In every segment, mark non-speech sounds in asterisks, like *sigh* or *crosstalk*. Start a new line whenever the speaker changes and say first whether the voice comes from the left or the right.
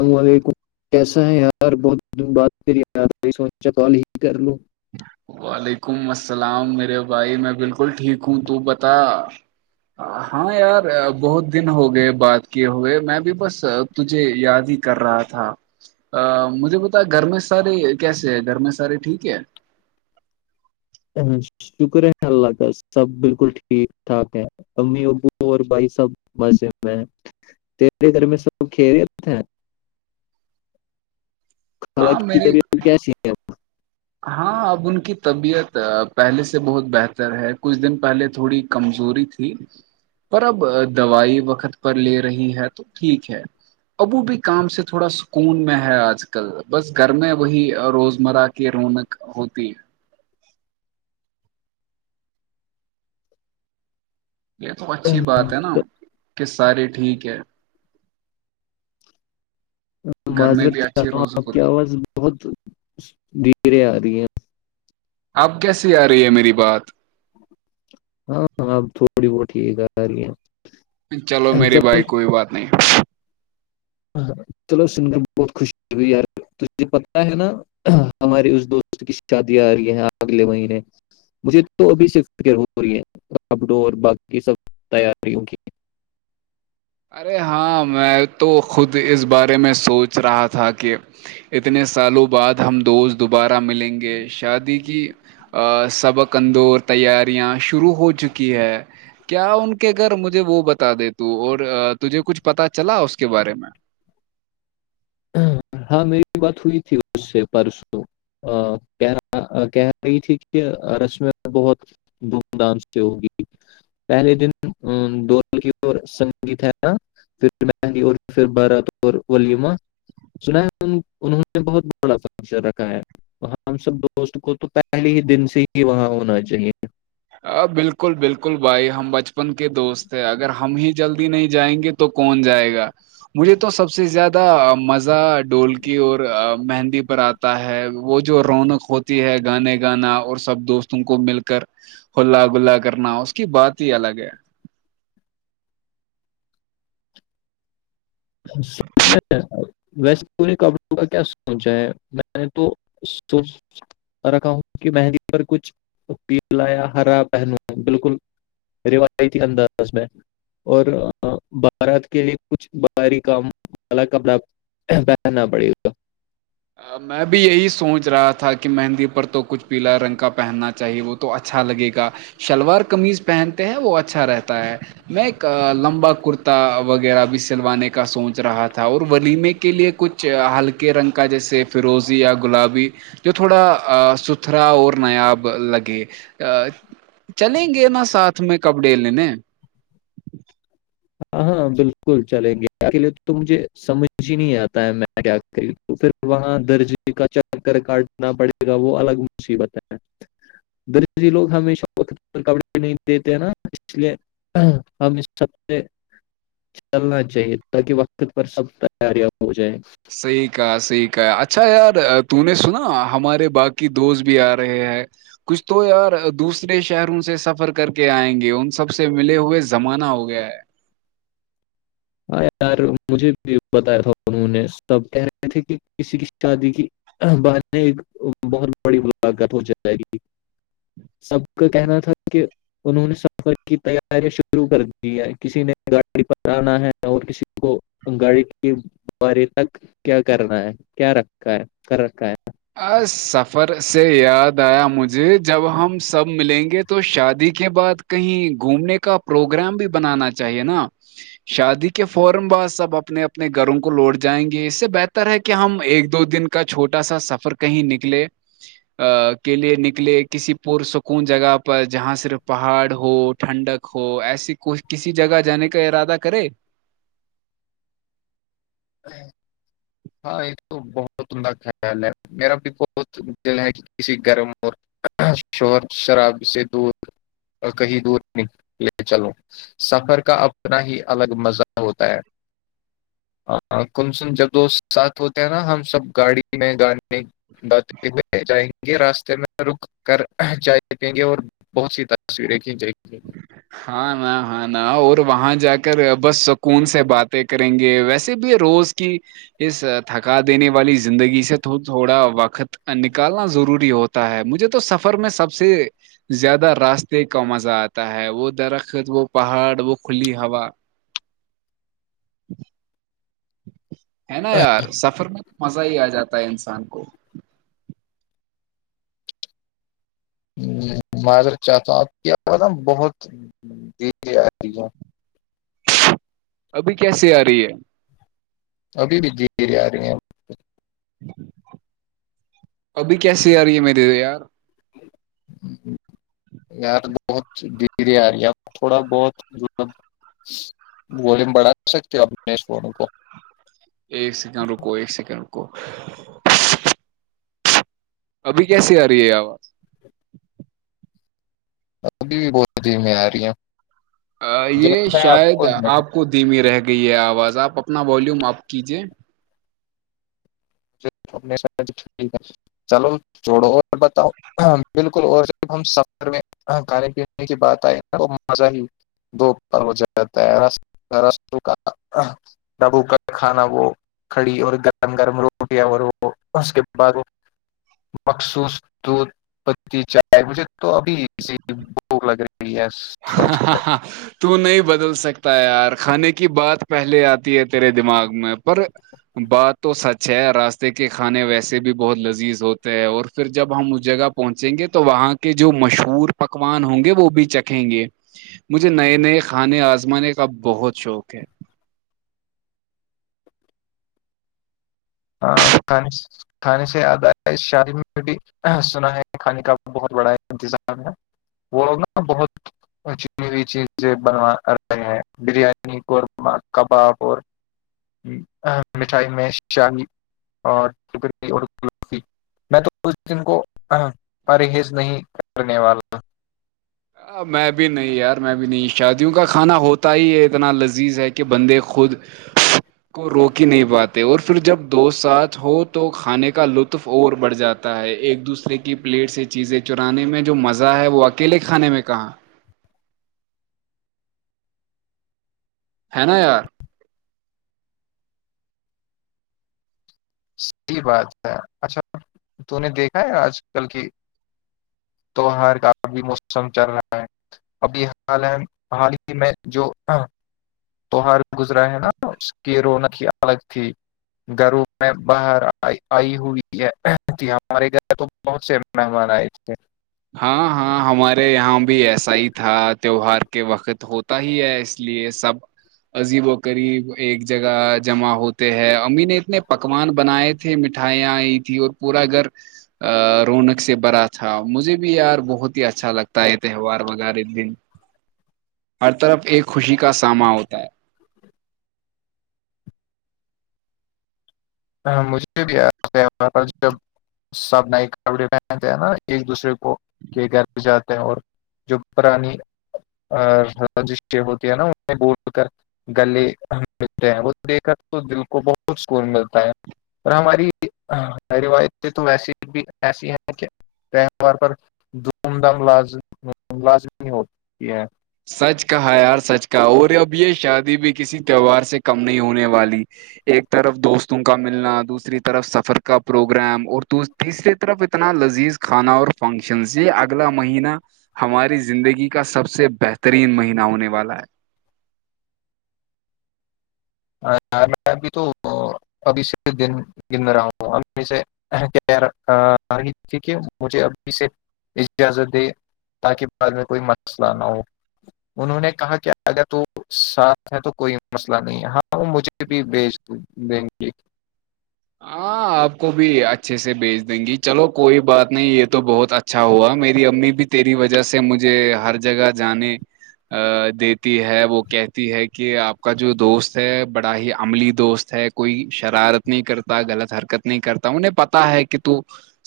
left: السلام علیکم کیسا ہے یار بہت دن بات کریار س کال ہی کر لوں
right: وعلیکم السلام میرے بھائی میں بالکل ٹھیک ہوں تو بتا ہاں یار بہت دن ہو گئے بات کیے ہو گئے میں بھی بس تجھے یاد ہی کر رہا تھا مجھے بتا گھر میں سارے کیسے ہے گھر میں سارے ٹھیک ہے
left: ا شکر ہے اللہ کا سب بالکل ٹھیک ٹھاک ہے امی ابو اور بھائی سب بسے میں ری گر میں سب کھیری تھا
right: ہاں
left: حالانکہ ک
right: میرے
left: تبھی آ کیا
right: ہاں اب ان کی طبیعت پہلے سے بہت بہتر ہے کچھ دن پہلے تھوڑی کمزوری پر اب دوائی وقت پر لے رہی ہے تو ٹھیک ہے ابو بھی کام سے تھوڑا سکون میں ہے آج کل بس گھر میں وہی روزمرہ کی رونق ہوتی یہ تو اچھی بات
left: اہم،
right: ہے نا کہ سارے ٹھیک ہے گھر میں
left: معذرت
right: بھی اچھی
left: چاہا ہوں
right: روز
left: آپ کی
right: ہوتی
left: آواز بہت دھیریں آ رہی ہیں
right: اب کیسیے آ رہی ہے میری بات
left: ہاںاں اب تھوڑی بہت ہی گ رہ
right: چلو میرے بھائی کوئی بات نہیں
left: ہ چلو سن کر بہت خوشی ہوئی یار تجے پتا ہے نا ہماری اس دوست کی شادی آ رہی ہے اگلے مہینے مجھے تو ابھی شفروری ہے آ ڈ باقی سب تیاریوں کی
right: ارے ہاں میں تو خود اس بارے میں سوچ رہا تھا کہ اتنے سالوں بعد ہم دوست دوبارہ ملیں گے شادی کی سبق اندور تیاریاں شروع ہو چکی ہے کیا ان کے گھر مجھے وہ بتا دے تو اور تجھے کچھ پتا چلا اس کے بارے میں
left: ہاں میری بات ہوئی تھی اس سے پرسوں ا کہ رہا کہہ رہی تھی کہ رشمی بہت دھوم دھام سے ہوگی پہلے دن د کی سنگیت ہے نا پھر مہندی اورھر بارات اور ولیما سنا ہے انہوں نے بہت بڑار رکھا ہے ہم سب دوست کو تو پہلے ہی دن سے ہی وہاں ہونا چاہیے
right: بالکل بالکل بھائی ہم بچپن کے دوست ہیں اگر ہم ہی جلدی نہیں جائیں گے تو تو کون جائے گا مجھے تو سب سے زیادہ مزہ ڈولکی اور مہندی پر آتا ہے وہ جو رونق ہوتی ہے گانے گانا اور سب دوستوں کو مل کر ہلا گلہ کرنا اس کی بات ہی الگ ہے
left: سچ میں ویسےورے کپڑوں کا کیا سوچا ہے میں نے تو سوچ رکھا ہوں کہ مہندی پر کچھ پیلایا ہرا بہنوں بالکل روایتی انداز میں اور بھارت کے کچھ کام الگ ک اپنا پہننا پڑے گا
right: میں بھی یہی سوچ رہا تھا کہ مہندی پر تو کچھ پیلا رنگ کا پہننا چاہے وہ تو اچھا لگے گا شلوار قمیز پہنتے ہیں وہ اچھا رہتا ہے میں ایک لمبا کرتا وغیرہ بھی سلوانے کا سوچ رہا تھا اور ولیمے کے لیے کچھ ہلکے رنگ کا جیسے فروزی یا گلابی جو تھوڑا ستھرا اور نایاب لگے چلیں گے نا ساتھ میں کپ ڈے لینے
left: ہاں
right: ج
left: ہاں بالکل چلیں گے کے لیے تو مجھے سمجھ ہی نہیں آتا ہے میں کیا تو پھر وہاں درجے کا چکر کاٹنا پڑے گا وہ الگ مصیبت ہے دری لوگ ہمیشہ کپڑے نہیں دیتے ہیں نا اس لیے ہمب چلنا چاہیے تاکہ وقت پر سب تیاریاں ہو جائیں
right: صحیح کہ سیح اچھا یار ت نے سنا ہمارے باقی دوست بھی آ رہے ہیں کچھ تو یار دوسرے شہروں سے سفر کر کے آئیں گے ان سب سے ملے ہوئے زمانہ ہو گیا ہے
left: ہاں یار مجھے بھی بتایا تھا انہوں نے سب کہہ رہے تھے کہ کسی کی شادی کی ب بہت بڑی ملاقت ہو جائے گی سب کا کہنا تھا کہ انہوں نے سفر کی تیارییا شروع کر دی ہے کسی نے گاڑی پر آنا ہے کسی کو انگاڑی کے بارے تک کیا کرنا ہے کیا رکھا ہے کر رکھا ہے
right: ا سفر سے یاد آیا مجھے جب ہم سب ملیں گے تو شادی کے بعد کہیں گھومنے کا پروگرام بھی بنانا چاہیے نا شادی کے فورم بع سب اپنے اپنے گھروں کو لوٹ جائیں گے اس سے بہتر ہے کہ ہم ایک دو دن کا کا چھوٹا سا سفر کہیں نکلے ا کے لیے نکلے کسی پرسکون جگہ پر جہاں صرف پہاڑ ہو ٹھنڈک ہو ایسی کو کسی جگہ جانے کا ارادہ کرے
left: ہاں ایک تو بہت تہ خیال ہے میرا بھی بہت دل ہے کہ کسی گرم م شہور شرابی سے دودھ کہیں دور ن لے چلوں سفر کا اپنا ہی الگ مزہ ہوتا ہے ہاں کن سن جب دوست ساتھ ہوتے ہیں نا ہم سب گاڑی میں گاڑی اہ گ راستے میں رک کر جائے سکیں گے اور بہت سی تصویریں کھینچیں گی
right: ہاں نہ ہاں نہ اور وہاں جا کر بس سکون سے باتیں کریں گے ویسے بھی روز کی اس تھکا دینے والی زندگی سے تھوڑا وقت نکالنا ضروری ہوتا ہے مجھے تو سفر میں سب سے زیادہ راستے کا مزات تا ہے وہ درخت وہ پہاڑ وہ کھلی ہوا ہے نا یار سفر میں تو مزہ ہی آ جاتا ہے انسان کو
left: مازرت چاہتا ہوں آپ کی آواز بہت آ رہی ہے
right: ابھی کیسی آ رہی ہے
left: ابھی بھی آ رہی ہیں
right: ابھی کیسی آ رہی ہے میر دے یار
left: ہیں
right: *inaudible*
left: یار بہت در یار یار تھوڑا بہت د ووم بڑھا سکتی ہو انیش فڑو کو
right: ایک سیکنڈ رکو ایک سیکنڈ رکو ابھی کیسی آ رہی ہے آ
left: ابھی بھی بہتدھی میں آ رہی ہیں
right: یہ شاید آپ کو دھیمی رہ گئی ہے آواز آپ اپنا والیوم آپ کیجیے
left: چلو چھڑو اور بتاؤ ہاں بالکل اور جب ہم سفر میں کھانے پینے کی بات آئے نا تو مزہ ہی دوپر ہو رہاتا ہے رسوں کا دبو کر کھانا وہ کھڑی اور گرم گرم رو یا اور وہ اس کے بعد وہ مخصوص پتی چائے مجھے تو ابھیی بھوک لگ رہی یس
right: ہاں ہاں ہاں تو نہیں بدل سکتا یار کھانے کی بات پہلے آتی ہے تیرے دماغ میں پر بات تو سچ ہے راستے کے کھانے ویسے بھی بہت لذیذ ہوتے ہے اور پھر جب ہم اس جگہ پہنچیں گے تو وہاں کے جو مشہور پکوان ہوں گے وہ بھی چک رکھیں گے مجھے نئے نئے کھانے آزمانے کا بہت شوق ہے
left: ہاں کھانے سے یاد اس شاد میں بھی سنا ہے کھانے کا بہت بڑا انتظام ہے وہ لوگ نا بہت ا چنی ہوئی چیزیں بنو رہے ہیں بریانی قورمہ کباب اور مٹھائی میں شاہی اور کری اور گفی میں تو اس دن کو پرہیز نہیں کرنے والا
right: میں بھی نہیں یار میں بھی نہیں شادیوں کا کھانا ہوتا ہی ہے اتنا لذیذ ہے کہ بندے خود *inaudible* کو روک ہی نہیں پاتے اور پھر جب دوست ساتھ ہو تو کھانے کا لطف اور بڑھ جاتا ہے ایک دوسرے کی پلیٹ سے چیزیں چرانے میں جو مزہ ہے وہ اکیلے کھانے میں کہاں ہے نا یار
left: صحیح بات ہے اچھا تو نے دیکھا ہے آج کل کی تو ہر کا بھی موسم چل رہا ہے ابھی حال حال ہی میں جو ہاں تیوہار گزرا ہے نا اس کی رونق ہی الگ تھی گھروں میں باہر آئی ہوئی ہے کہ ہمارے گھر تو بہت سےیمنا ہما ہےے
right: ہاں ہاں ہمارے یہاں بھی ایسا ہی تھا تیوہار کے وقت ہو تا ہی ہے اس لیے سب عجیب و قریب ایک جگہ جمع ہوتے ہے امی نے اتنے پکوان بنائے تھے مٹھائیاں آئی تیں اور پورا گھر رونق سے بھرا تھا مجھے بھی یار بہت ہی اچھا لگتا ہے تہوار وغیر دن ہر طرف ایک خوشی کا سامنا ہوتا ہے
left: ہاں مجھے بھی یاد ہے وہاں پرس جب سب نئے کپڑے پہنتے ہیں نا ایک دوسرے کو کے گھر پ جاتے ہیں اور جو پرانی رجشیہ ہوتی ہے نا انیں بول کر گلے ہم ملتے ہیں وہ دیکھ کر تو دل کو بہت سکون ملتا پر ہماری روایتیں تو وسی بھی ایسی ہیں کہ تہوار پر دھوم دھام لاز لازمی ہوتی ہے
right: سچ کہا یار سچ کا اور اب یہ شادی بھی کسی تہوار سے کم نہیں ہونے والی ایک طرف دوستوں کا ملنا دوسری طرف سفر کا پروگرام اور تیسری طرف اتنا لذیذ کھانا اور فنکشن یہ اگلا مہینہ ہماری زندگی کا سب سے بہترین مہینہ ہونے والا ہے
left: میں ابھی تو ابھی سے دن گن رہا ہوں امی سے رہی تھی کہ مجھے ابھی سے اجازت دے تاکہ بعد میں کوئی مسئلہ نہ ہو انہوں نے کہا کہ اگر تو ساف ہے تو کوئی مسئلہ نہیں ہاں مجھے بھی بھیج دیں گے
right: ہاں آپ کو بھی اچھے سے بھیج دیں گی چلو کوئی بات نہیں یہ تو بہت اچھا ہوا میری امی بھی تیری وجہ سے مجھے ہر جگہ جانے دیتی ہے وہ کہتی ہے کہ آپ کا جو دوست ہے بڑا ہی عملی دوست ہے کوئی شرارت نہیں کرتا غلط حرکت نہیں کرتا انہیں پتا ہے کہ تو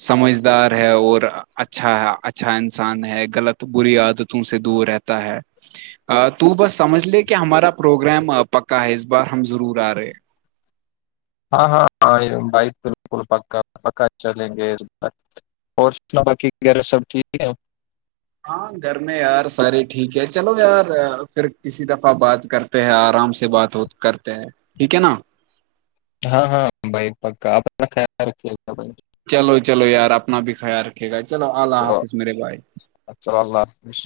right: سمجھدار ہے اور اچھا اچھا انسان ہے غلط بری عادتوں سے دور رہتا تا ہے تو بس سمجھ لے کہ ہمارا پروگرام پکا ہے اس بار ہم ضرور آ رہے ہیں
left: ہاں ہاں ہاں بائک بکل پکا پکا چل گ اور سنا باقی وغیرہ سب ٹھیک ہے
right: ہاں گھر میں یار سارے ٹھیک ہے چلو یار پھر کسی دفعہ بات کر ہیں آرام سے بات ہو کرتے ہیں ٹھیک ہے نا
left: ہاں ہاں بھائی پکا اپ خیال رکھیے ب
right: چلو چلو یار اپنا بھی خیال رکھے گا چلو اللہ حافظ میرے بھائی
left: اچھا اللہ حافظ